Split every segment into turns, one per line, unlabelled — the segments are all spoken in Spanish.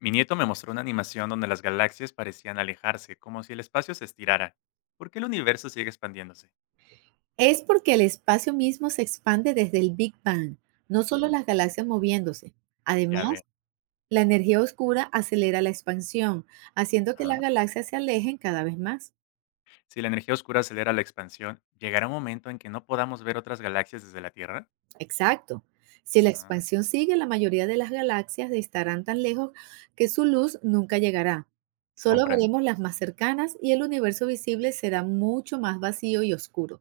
Mi nieto me mostró una animación donde las galaxias parecían alejarse, como si el espacio se estirara. ¿Por qué el universo sigue expandiéndose?
Es porque el espacio mismo se expande desde el Big Bang, no solo
Mm,
las galaxias moviéndose.
ya
Además,
veo.
la energía oscura acelera la expansión, haciendo que las
Ajá.
galaxias se alejen cada vez más.
Si la energía oscura acelera la expansión, ¿llegará un momento en que no podamos ver otras galaxias desde la Tierra?
Exacto. Si la
Ah,
expansión sigue, la mayoría de las galaxias estarán tan lejos que su luz nunca llegará. Solo
comprendo.
veremos las más cercanas y el universo visible será mucho más vacío y oscuro.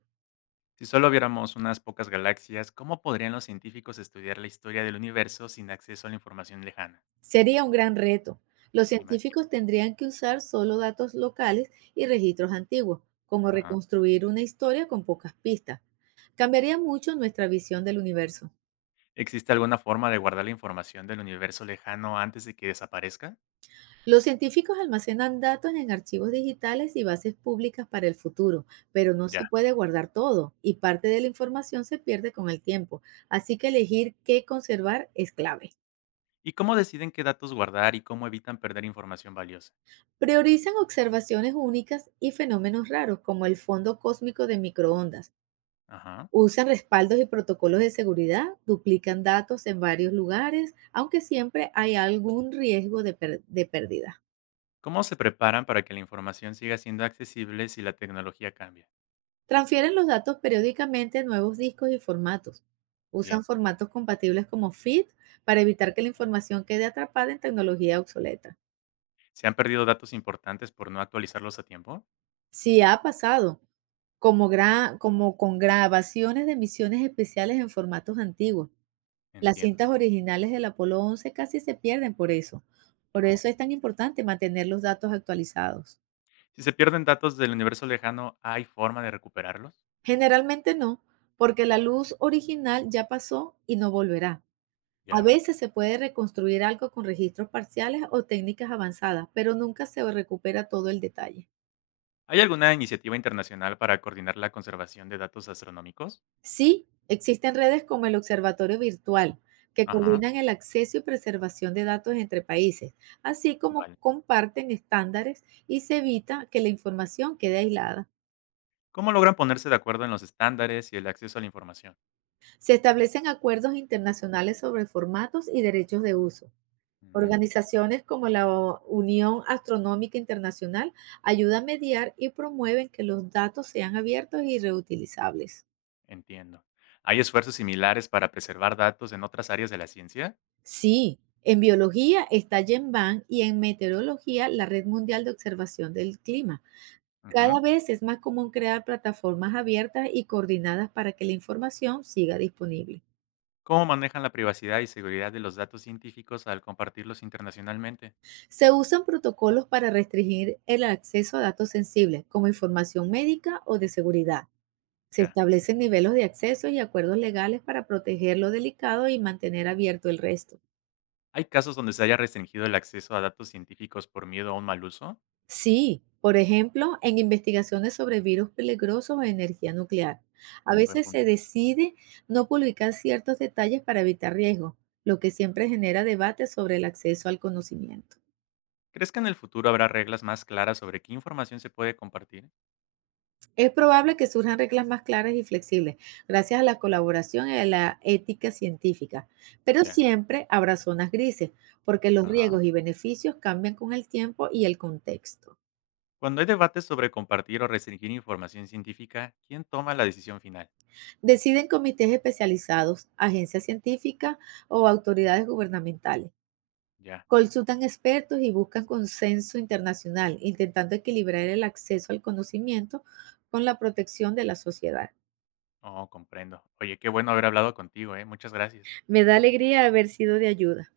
Si solo viéramos unas pocas galaxias, ¿cómo podrían los científicos estudiar la historia del universo sin acceso a la información lejana?
Sería un gran reto. Los
Me imagino.
científicos tendrían que usar solo datos locales y registros antiguos, como
Ajá.
reconstruir una historia con pocas pistas. Cambiaría mucho nuestra visión del universo.
¿Existe alguna forma de guardar la información del universo lejano antes de que desaparezca?
Los científicos almacenan datos en archivos digitales y bases públicas para el futuro, pero no
Ya.
se puede guardar todo y parte de la información se pierde con el tiempo, así que elegir qué conservar es clave.
¿Y cómo deciden qué datos guardar y cómo evitan perder información valiosa?
Priorizan observaciones únicas y fenómenos raros como el fondo cósmico de microondas.
Ajá.
Usan respaldos y protocolos de seguridad, duplican datos en varios lugares, aunque siempre hay algún riesgo de pérdida.
¿Cómo se preparan para que la información siga siendo accesible si la tecnología cambia?
Transfieren los datos periódicamente a nuevos discos y formatos. Usan
Bien.
formatos compatibles como FIT para
Mm.
evitar que la información quede atrapada en tecnología obsoleta.
¿Se han perdido datos importantes por no actualizarlos a tiempo?
Si ha pasado, como con grabaciones de misiones especiales en formatos antiguos. Las
Entiendo.
cintas originales del Apolo 11 casi se pierden por eso. Por
Oh.
eso es tan importante mantener los datos actualizados.
Si se pierden datos del universo lejano, ¿hay forma de recuperarlos?
Generalmente no, porque la luz original ya pasó y no volverá.
Ya
A
veo.
veces se puede reconstruir algo con registros parciales o técnicas avanzadas, pero nunca se recupera todo el detalle.
¿Hay alguna iniciativa internacional para coordinar la conservación de datos astronómicos?
Sí, existen redes como el Observatorio Virtual, que
Ajá.
coordinan el acceso y preservación de datos entre países, así como
Vale.
comparten estándares y se evita que la información quede aislada.
¿Cómo logran ponerse de acuerdo en los estándares y el acceso a la información?
Se establecen acuerdos internacionales sobre formatos y derechos de uso.
Ujú.
Organizaciones como la Unión Astronómica Internacional ayudan a mediar y promueven que los datos sean abiertos y reutilizables.
Entiendo. ¿Hay esfuerzos similares para preservar datos en otras áreas de la ciencia?
Sí, en biología está GenBank y en meteorología la Red Mundial de Observación del Clima. Cada
Ujú.
vez es más común crear plataformas abiertas y coordinadas para que la información siga disponible.
¿Cómo manejan la privacidad y seguridad de los datos científicos al compartirlos internacionalmente?
Se usan protocolos para restringir el acceso a datos sensibles, como información médica o de seguridad. Se
Ya.
establecen niveles de acceso y acuerdos legales para proteger lo delicado y mantener abierto el resto.
¿Hay casos donde se haya restringido el acceso a datos científicos por miedo a un mal uso?
Sí, por ejemplo, en investigaciones sobre virus peligrosos o energía nuclear. A
Mm, buen
veces se
punto.
decide no publicar ciertos detalles para evitar riesgos, lo que siempre genera debate sobre el acceso al conocimiento.
¿Crees que en el futuro habrá reglas más claras sobre qué información se puede compartir?
Es probable que surjan reglas más claras y flexibles, gracias a la colaboración y a la ética científica, pero
Ya.
siempre habrá zonas grises, porque los
Ajá.
riesgos y beneficios cambian con el tiempo y el contexto.
Cuando hay debates sobre compartir o restringir información científica, ¿quién toma la decisión final?
Deciden comités especializados, agencias científicas o autoridades gubernamentales.
Ya.
Consultan expertos y buscan consenso internacional, intentando equilibrar el acceso al conocimiento con la protección de la sociedad.
Oh, comprendo. Oye, qué bueno haber hablado contigo, ¿eh? Muchas gracias.
Me da alegría haber sido de ayuda.